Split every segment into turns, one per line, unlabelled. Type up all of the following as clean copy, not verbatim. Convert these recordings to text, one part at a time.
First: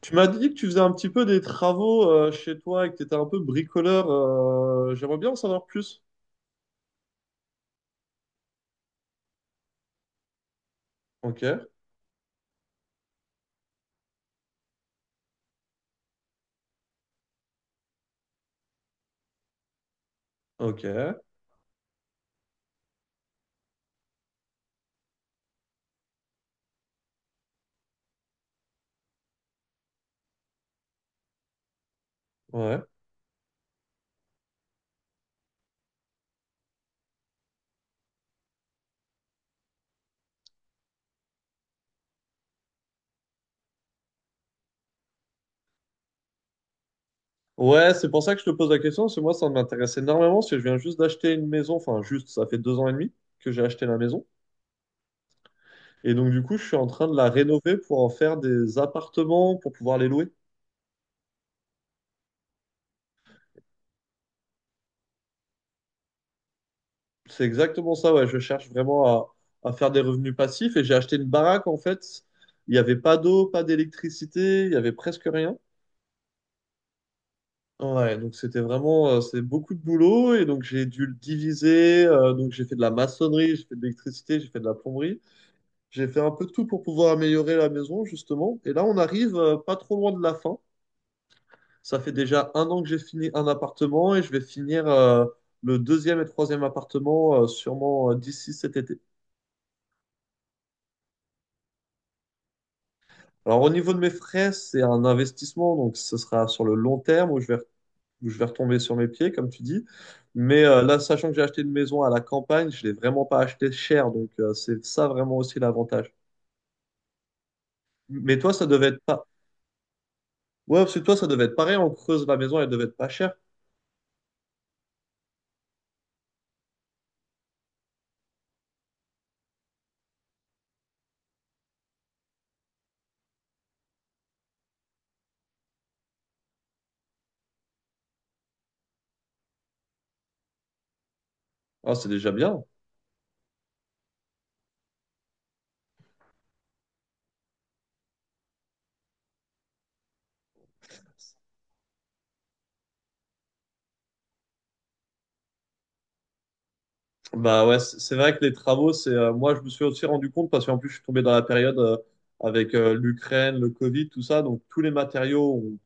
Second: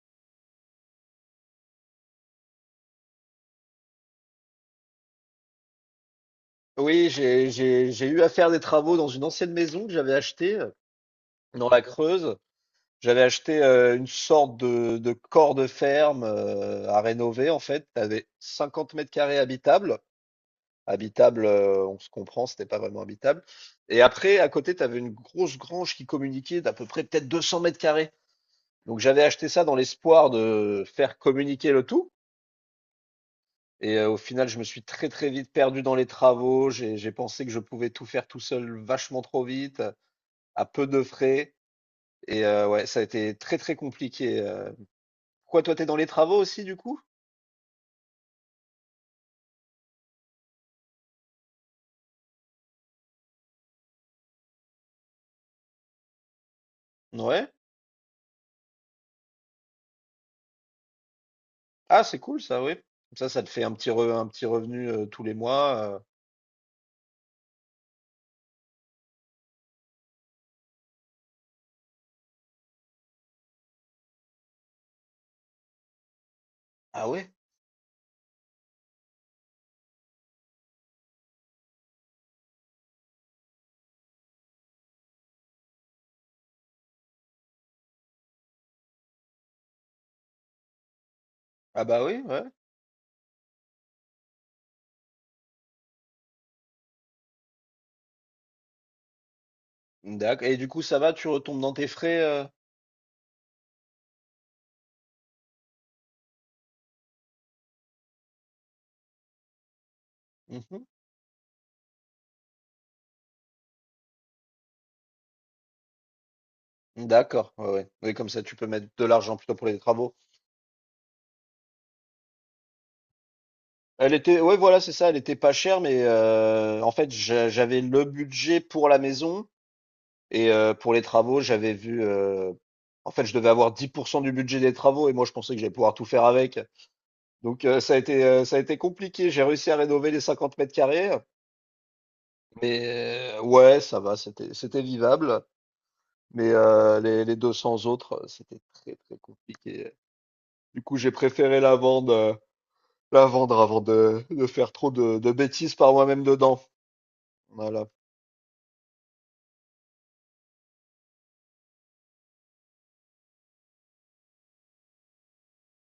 Tu m'as dit que tu faisais un petit peu des travaux chez toi et que tu étais un peu bricoleur. J'aimerais bien en savoir plus.
Oui, j'ai eu à faire des travaux dans une ancienne maison que j'avais achetée,
Ok,
dans la Creuse. J'avais acheté une sorte de corps de ferme à rénover en fait. T'avais 50 mètres carrés habitables.
ok,
Habitable, on se comprend, c'était pas vraiment habitable. Et après, à côté, t'avais une grosse grange qui communiquait d'à peu près peut-être 200 mètres carrés. Donc j'avais acheté ça dans l'espoir de faire communiquer le tout.
ouais.
Et au final, je me suis très très vite perdu dans les travaux. J'ai pensé que je pouvais tout faire tout seul vachement trop vite, à peu de frais. Et ouais, ça a été très très compliqué. Pourquoi toi, t'es dans les travaux aussi du coup?
Ouais, c'est pour ça que je te pose la question, parce que moi, ça m'intéresse énormément, parce que je viens juste d'acheter une maison, enfin juste, ça fait 2 ans et demi que j'ai acheté la maison. Et donc, du coup, je suis en train de la
Ouais.
rénover pour en faire des appartements, pour pouvoir les louer.
Ah, c'est cool ça, oui. Comme ça te fait un petit revenu tous les mois.
C'est exactement ça, ouais, je cherche vraiment à faire des revenus passifs. Et j'ai acheté une baraque, en fait, il n'y avait pas d'eau, pas d'électricité, il y avait presque rien.
Ah ouais?
Ouais, donc c'était vraiment, c'est beaucoup de boulot et donc j'ai dû le diviser. Donc j'ai fait de la maçonnerie, j'ai fait de l'électricité, j'ai fait de la plomberie. J'ai fait un peu de tout pour pouvoir améliorer la maison, justement. Et là, on arrive pas trop loin de la fin.
Ah
Ça
bah
fait
oui, ouais.
déjà un an que j'ai fini un appartement et je vais finir le deuxième et troisième appartement sûrement d'ici cet été.
D'accord. Et du coup, ça va, tu retombes dans tes frais.
Alors au niveau de mes frais, c'est un investissement, donc ce sera sur le long terme où je vais retomber sur mes pieds, comme tu dis. Mais
Mhm.
là, sachant que j'ai acheté une maison à la campagne, je l'ai vraiment pas acheté cher. Donc, c'est ça vraiment aussi l'avantage.
D'accord. Ouais, ouais. Oui, comme
Mais
ça,
toi,
tu
ça
peux
devait
mettre
être
de
pas.
l'argent plutôt pour les travaux.
Ouais, parce que toi, ça devait être pareil. On creuse la maison, elle devait être pas chère.
Elle était, ouais, voilà, c'est ça. Elle était pas chère, mais en fait, j'avais le budget pour la maison et pour les travaux, j'avais vu. En fait, je devais avoir 10% du budget des travaux et moi, je pensais que j'allais pouvoir tout faire avec. Donc, ça a ça a été compliqué. J'ai réussi à rénover les 50 mètres carrés,
Ah, c'est déjà bien.
mais ouais, ça va. C'était vivable. Mais les 200 autres, c'était très, très compliqué. Du coup, j'ai préféré la vendre avant de faire trop de bêtises par moi-même dedans.
Bah ouais,
Voilà.
c'est vrai que les travaux, c'est moi, je me suis aussi rendu compte parce qu'en plus, je suis tombé dans la période avec l'Ukraine, le Covid, tout ça. Donc, tous les matériaux ont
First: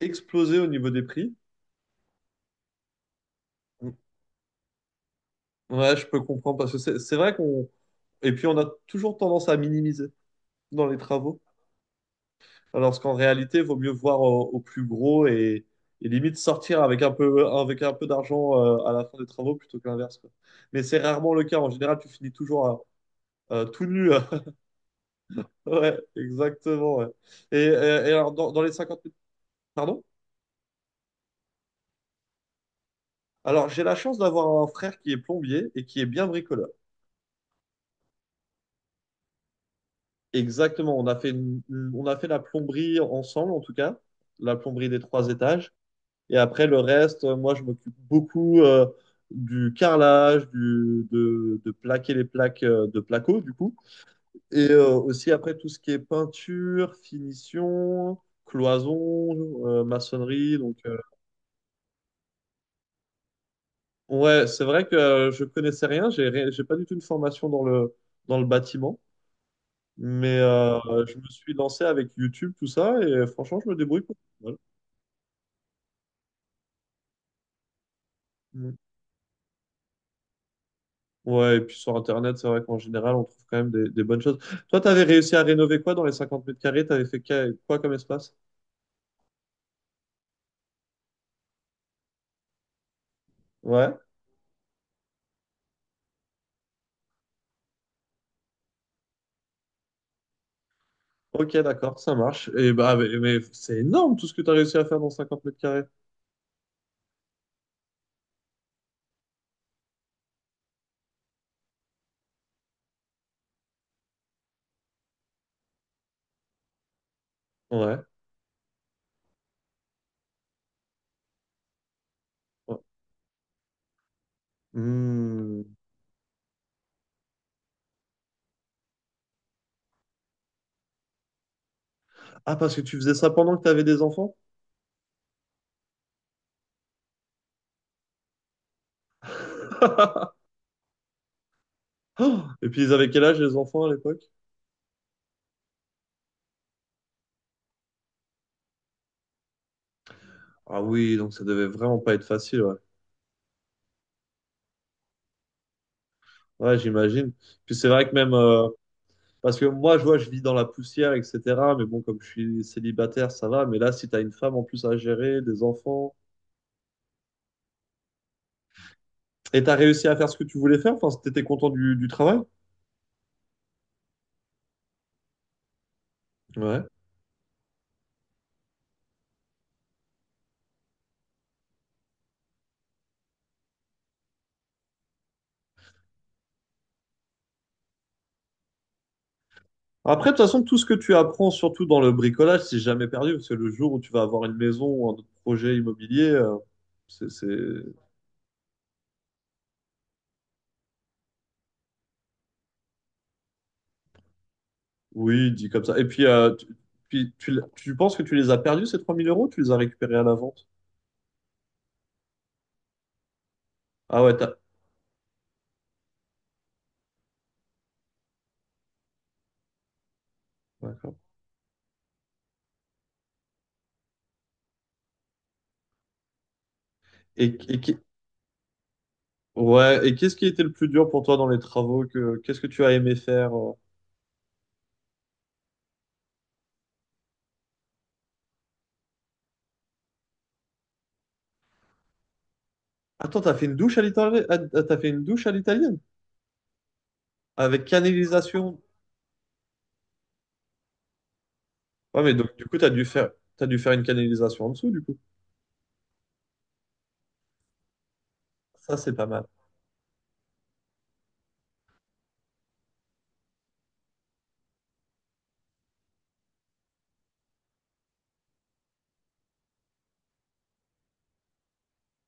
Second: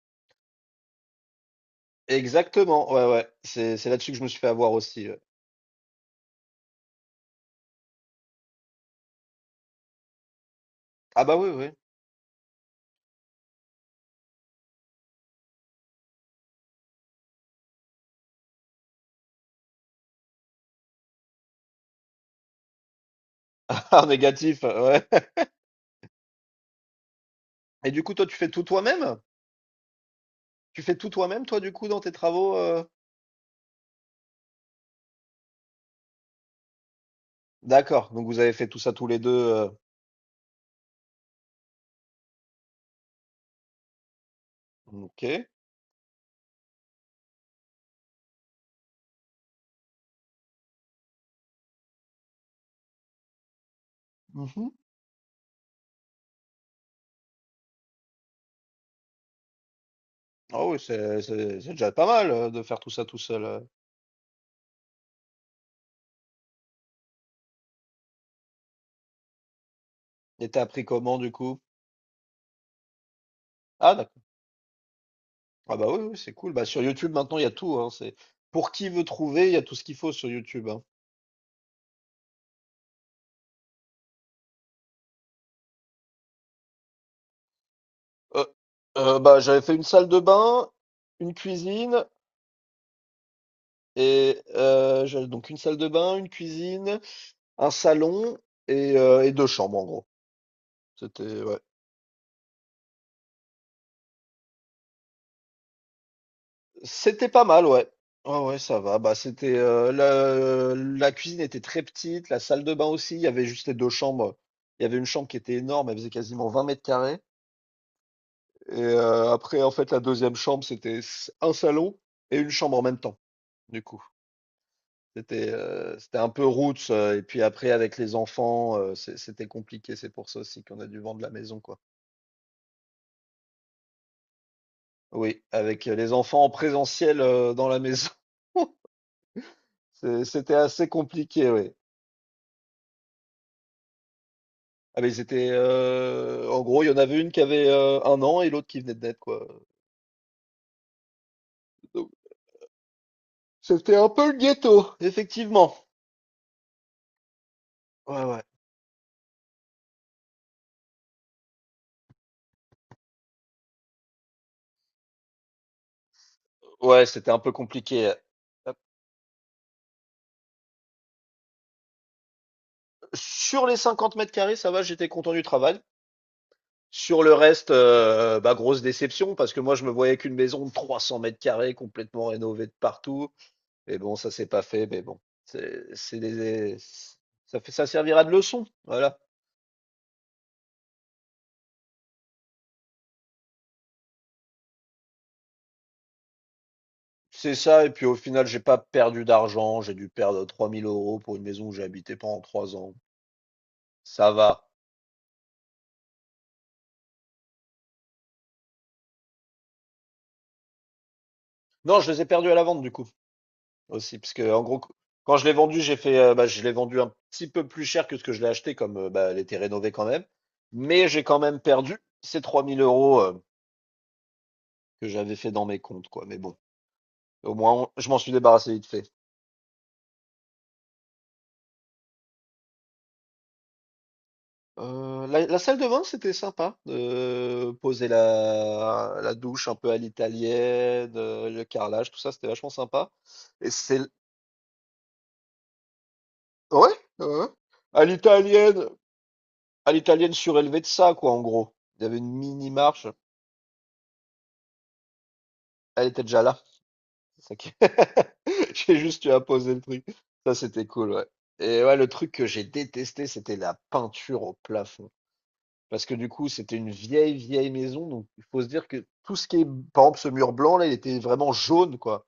explosé au niveau des prix.
Exactement, ouais, ouais. C'est là-dessus que je me suis fait avoir aussi.
Ouais, je peux comprendre parce que c'est vrai qu'on. Et puis, on a toujours tendance à minimiser dans les
Ah bah,
travaux.
oui, oui.
Lorsqu'en réalité, il vaut mieux voir au plus gros et limite sortir avec un peu d'argent à la fin des travaux plutôt que l'inverse, quoi. Mais c'est rarement le cas. En général, tu finis toujours tout
Ah
nu.
négatif, ouais.
Ouais, exactement. Ouais. Et, et-
Et du
et
coup, toi,
alors,
tu fais
dans, dans,
tout
les 50 minutes,
toi-même?
pardon?
Tu fais tout toi-même, toi, du coup, dans tes travaux?
Alors, j'ai la chance d'avoir un frère qui est plombier et qui est bien bricoleur.
D'accord, donc vous avez fait tout ça tous les deux.
Exactement. On a fait la plomberie ensemble, en tout cas, la plomberie des
OK.
trois étages. Et après, le reste, moi, je m'occupe beaucoup du carrelage, de plaquer les plaques de placo, du coup. Et
Mmh.
aussi, après, tout ce qui est peinture, finition, cloison, maçonnerie.
Ah
Donc,
oui, c'est déjà pas mal, de faire tout ça tout seul.
ouais, c'est vrai que je connaissais rien. J'ai pas du tout une formation dans le bâtiment. Mais
Et tu appris
je
comment,
me
du
suis
coup?
lancé avec YouTube, tout ça. Et franchement, je me
Ah
débrouille.
d'accord.
Voilà.
Ah bah, oui, oui, c'est cool. Bah, sur YouTube, maintenant, il y a tout, hein. C'est Pour
Mm.
qui veut trouver, il y a tout ce qu'il faut sur YouTube, hein.
Ouais, et puis sur Internet, c'est vrai qu'en général, on trouve quand même des bonnes choses. Toi, t'avais réussi à rénover quoi dans les 50 mètres carrés? T'avais fait quoi comme espace?
Heu, Bah, j'avais fait une salle de bain, une cuisine.
Ouais.
Et je donc une salle de bain, une cuisine, un salon et 2 chambres en gros. C'était
Ok,
ouais,
d'accord, ça marche. Et bah, mais c'est énorme tout ce que t'as réussi à faire dans 50 mètres carrés.
c'était pas mal, ouais. Ouais, ouais, ça va. Bah, c'était le la cuisine était très petite, la salle de bain aussi, il y avait juste les 2 chambres. Il y avait une chambre qui était énorme, elle faisait quasiment 20 mètres carrés.
Ouais.
Et après en fait la deuxième chambre, c'était s un salon et une chambre
Ouais.
en même temps, du coup. C'était
Hmm.
c'était un peu roots, et puis après avec les enfants, c'était compliqué. C'est pour ça aussi qu'on a dû vendre la maison, quoi.
Ah, parce que tu faisais ça pendant que t'avais des enfants?
Oui, avec les enfants en présentiel, dans la maison. C'était assez compliqué, oui.
Et puis, ils avaient quel âge les enfants à l'époque?
Ah, mais ils étaient, en gros, il y en avait une qui avait, 1 an et l'autre qui venait de naître, quoi,
Ah oui, donc ça devait vraiment
donc
pas être facile, ouais.
c'était un peu le ghetto, effectivement.
Ouais, j'imagine. Puis c'est vrai que
Ouais,
même,
ouais.
parce que moi, je vois, je vis dans la poussière, etc. Mais bon, comme je suis célibataire, ça va. Mais là, si t'as une femme en plus à gérer, des enfants.
Ouais, c'était un peu compliqué,
Et t'as réussi à faire ce que tu voulais faire, enfin, si t'étais content du travail.
sur les 50 mètres carrés, ça va, j'étais content du travail.
Ouais.
Sur le reste, bah, grosse déception parce que moi, je me voyais qu'une maison de 300 mètres carrés complètement rénovée de partout. Mais bon, ça s'est pas fait, mais bon, c'est c'est des, ça fait, ça servira de leçon, voilà.
Après, de toute façon, tout ce que tu apprends, surtout dans le bricolage, c'est jamais perdu. Parce que le jour où tu vas avoir une maison ou un autre projet immobilier, c'est.
C'est ça, et puis au final, j'ai pas perdu d'argent, j'ai dû perdre 3000 euros pour une maison où j'ai habité pendant 3 ans. Ça va.
Oui, dit comme ça. Et puis, tu penses que tu les as perdus, ces 3 000 euros, ou tu les as récupérés à la vente?
Non, je les ai perdus à la vente, du coup, aussi,
Ah
parce
ouais,
que,
t'as.
en gros, quand je l'ai vendu, j'ai fait, bah, je l'ai vendu un petit peu plus cher que ce que je l'ai acheté, comme, bah, elle était rénovée quand même. Mais
D'accord.
j'ai quand même perdu ces 3000 euros, que j'avais fait dans mes comptes, quoi. Mais bon, au
Et,
moins,
et qui-
je m'en suis débarrassé vite fait.
Ouais, et qu'est-ce qui était le plus dur pour toi dans les travaux que qu'est-ce que tu as aimé faire?
La salle de bain, c'était sympa, de poser la douche un peu à l'italienne, le carrelage, tout ça, c'était vachement sympa
Attends, t'as fait
et
une douche
c'est
à
l
l'italienne? T'as fait une douche à l'italienne?
ouais, ouais, ouais,
Avec
à
canalisation.
l'italienne, à l'italienne surélevée de ça, quoi, en gros. Il y avait
Ouais,
une
mais donc du
mini
coup, t'as dû
marche,
faire t'as dû faire une canalisation en dessous, du coup.
elle était déjà là, c'est ça qui j'ai
Ça, c'est
juste
pas
eu à
mal.
poser le truc. Ça, c'était cool, ouais. Et ouais, le truc que j'ai détesté, c'était la peinture au plafond. Parce que du coup, c'était une vieille, vieille maison. Donc, il faut se dire que tout ce qui est, par exemple, ce mur blanc, là, il était vraiment jaune, quoi.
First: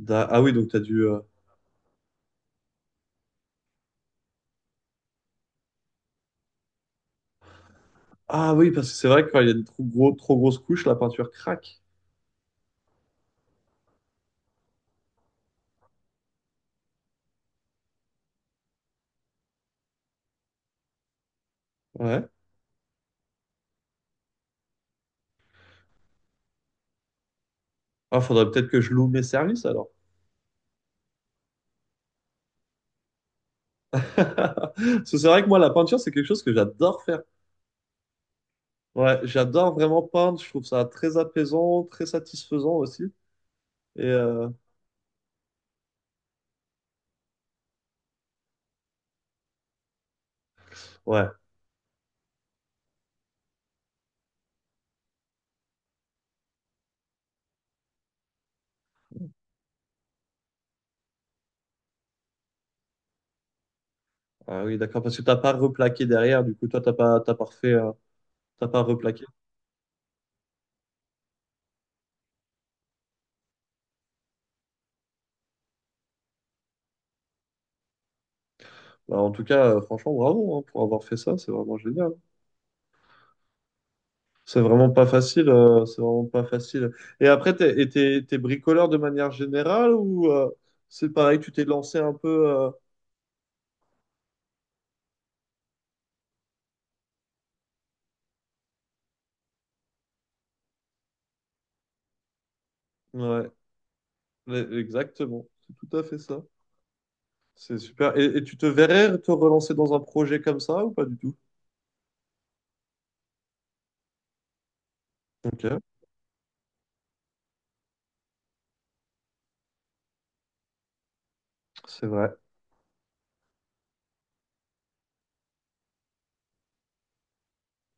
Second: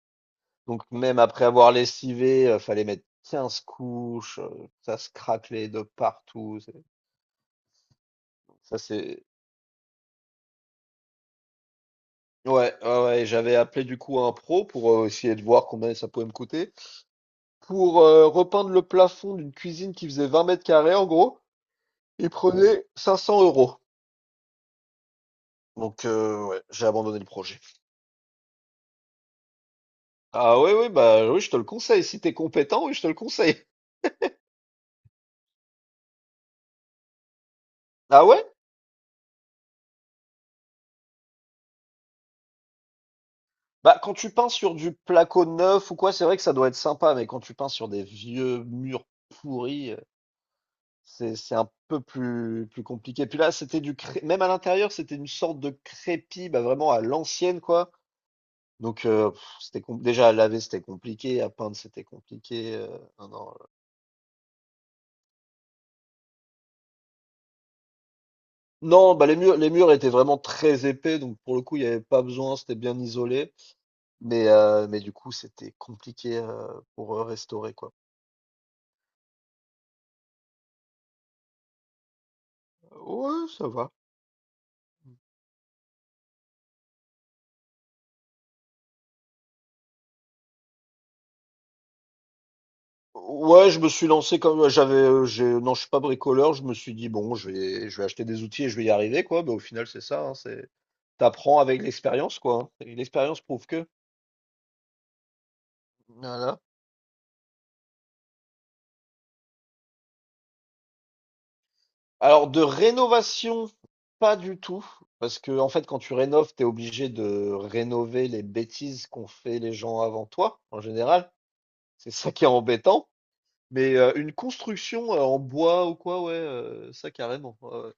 Ah oui, donc t'as
Donc,
dû.
même après avoir lessivé, fallait mettre 15 couches. Ça se craquelait de partout. C'est-
Ah oui,
Ça,
parce que c'est vrai
c'est.
que quand il y a une trop grosse couche, la peinture craque.
Ouais, ouais, ouais, j'avais appelé du coup un pro pour essayer de voir combien ça pouvait me coûter. Pour repeindre le plafond d'une cuisine qui faisait 20 mètres carrés, en gros,
Ouais.
il prenait 500 euros. Donc, ouais, j'ai abandonné le projet.
Ah, faudrait peut-être que je loue mes services alors.
Ah ouais, ouais, bah oui, je te le conseille. Si t'es compétent, oui, je te le conseille.
Parce que c'est vrai que moi, la peinture, c'est quelque chose que j'adore faire.
Ah ouais?
Ouais, j'adore vraiment peindre. Je trouve ça très apaisant, très satisfaisant aussi.
Bah,
Et
quand tu peins sur du placo neuf ou quoi, c'est vrai que ça doit être sympa, mais quand tu peins sur des vieux murs pourris,
ouais.
c'est un peu plus, plus compliqué. Puis là, c'était du cré... même à l'intérieur, c'était une sorte de crépi, bah vraiment à l'ancienne, quoi. Donc, c'était déjà à laver, c'était compliqué, à peindre, c'était compliquénon, non, euh.
Ah oui, d'accord, parce que t'as pas replaqué derrière, du coup, toi, t'as pas refait, t'as pas
Non,
replaqué.
bah les murs, étaient vraiment très épais, donc pour le coup, il n'y avait pas besoin, c'était bien isolé. Mais du coup, c'était compliqué pour restaurer, quoi.
Bah, en tout cas, franchement, bravo hein, pour avoir fait ça, c'est vraiment génial.
Ouais, ça va.
C'est vraiment pas facile, c'est vraiment pas facile. Et après, t'es bricoleur de manière générale ou c'est pareil, tu t'es lancé un peu.
Ouais, je me suis lancé comme non, je suis pas bricoleur. Je me suis dit bon, je vais acheter des outils et je vais y arriver quoi. Bah, au final, c'est ça. T'apprends avec l'expérience quoi. Hein. Et l'expérience
Ouais,
prouve que.
exactement, c'est tout à fait ça.
Voilà.
C'est super. Et tu te verrais te relancer dans un projet comme ça ou pas du tout?
Alors de rénovation, pas du tout, parce que en
Ok,
fait, quand tu rénoves, t'es obligé de rénover les bêtises qu'ont fait les gens avant toi en général.
c'est
C'est
vrai.
ça qui est embêtant. Mais une construction en bois ou quoi, ouais, ça carrément. Ouais, ouais.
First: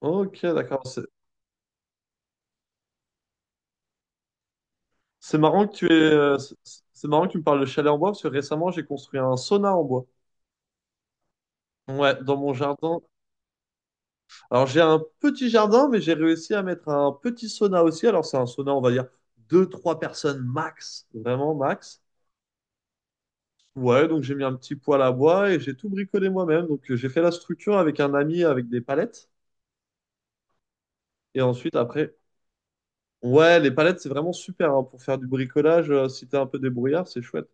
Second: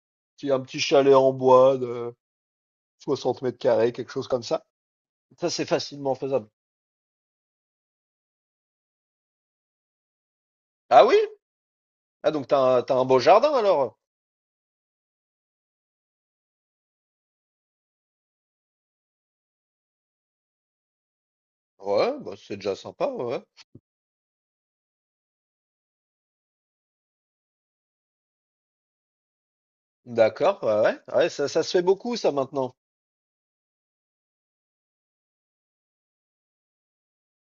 Ok,
Un petit
d'accord.
chalet en bois, 60 mètres carrés, quelque chose comme ça.
C'est
Ça,
marrant
c'est
que tu
facilement
es.
faisable.
c'est c'est marrant que tu me parles de chalet en bois parce que récemment j'ai construit un sauna en bois.
Ah oui?
Ouais,
Ah,
dans mon
t'as
jardin.
un beau jardin alors?
Alors j'ai un petit jardin, mais j'ai réussi à mettre un petit sauna aussi. Alors c'est un sauna, on va dire deux, trois personnes max, vraiment max.
Ouais, bah, c'est déjà sympa, ouais.
Ouais, donc j'ai mis un petit poêle à bois et j'ai tout bricolé moi-même. Donc j'ai fait la structure avec un ami avec des palettes.
D'accord, ouais, ouais, ouais,
Et
ça se
ensuite
fait
après,
beaucoup ça maintenant.
ouais, les palettes c'est vraiment super hein, pour faire du bricolage. Si t'es un peu débrouillard, c'est chouette.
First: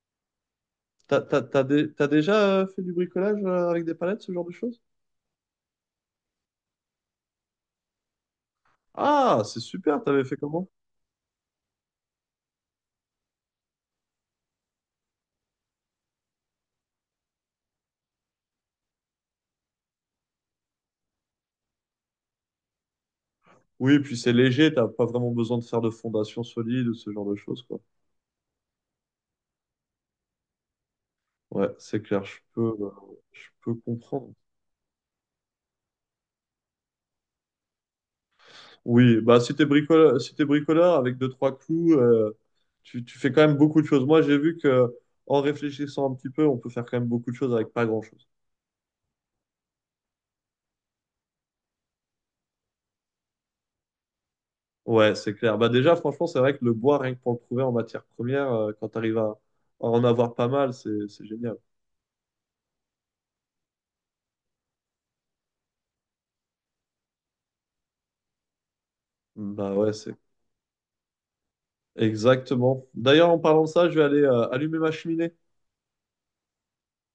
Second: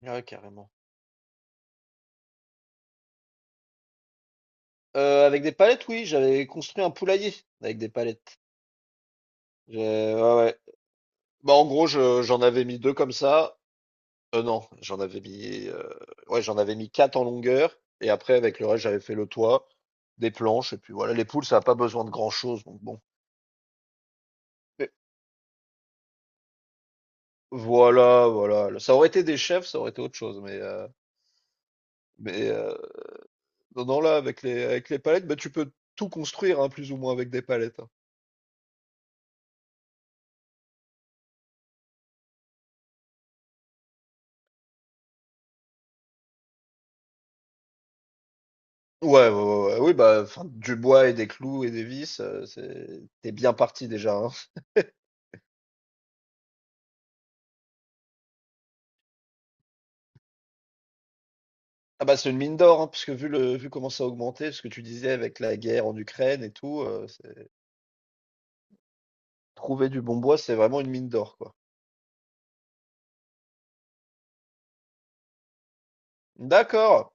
Ouais, carrément.
T'as déjà fait du bricolage avec des palettes, ce genre de choses?
Avec des palettes, oui, j'avais construit un poulailler avec des palettes.
Ah, c'est super, t'avais
Ouais,
fait
ouais.
comment?
Bah, en gros, j'en avais mis deux comme ça. Non, j'en avais mis, ouais, j'en avais mis quatre en longueur. Et après, avec le reste, j'avais fait le toit, des planches. Et puis voilà, les poules, ça n'a pas besoin de grand-chose. Donc bon.
Oui, puis c'est léger, t'as pas vraiment besoin de faire de fondation solide ou ce genre de choses, quoi.
Voilà, voilà, ça aurait été des chefs, ça aurait été autre chose, mais
Ouais, c'est clair, je
mais
peux,
heu,
euh, je peux
non, non, là,
comprendre.
avec les palettes, bah, tu peux tout construire, hein, plus ou moins avec des palettes, hein.
Oui, bah si t'es bricoleur avec deux, trois clous, tu fais quand même beaucoup de choses. Moi, j'ai vu que en réfléchissant un petit peu, on peut faire quand même beaucoup de choses avec pas grand-chose.
Ouais, ouais, ouais, ouais, oui, bah, enfin, du bois et des clous et des vis, c'est tu bien parti déjà, hein.
Ouais, c'est clair. Bah déjà, franchement, c'est vrai que le bois, rien que pour le trouver en matière première, quand t'arrives à en avoir pas mal, c'est génial.
Ah, bah, c'est une mine d'or, hein, puisque vu comment ça a augmenté, ce que tu disais avec la guerre en Ukraine et tout, c'est
Bah
trouver
ouais,
du
c'est
bon bois, c'est vraiment une mine d'or, quoi.
Exactement. D'ailleurs, en parlant de ça, je vais aller allumer ma cheminée.
D'accord,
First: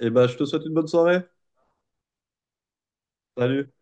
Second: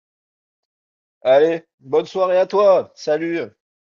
Et ben, je te souhaite une bonne soirée.
allez, bonne soirée à toi, salut!
Salut.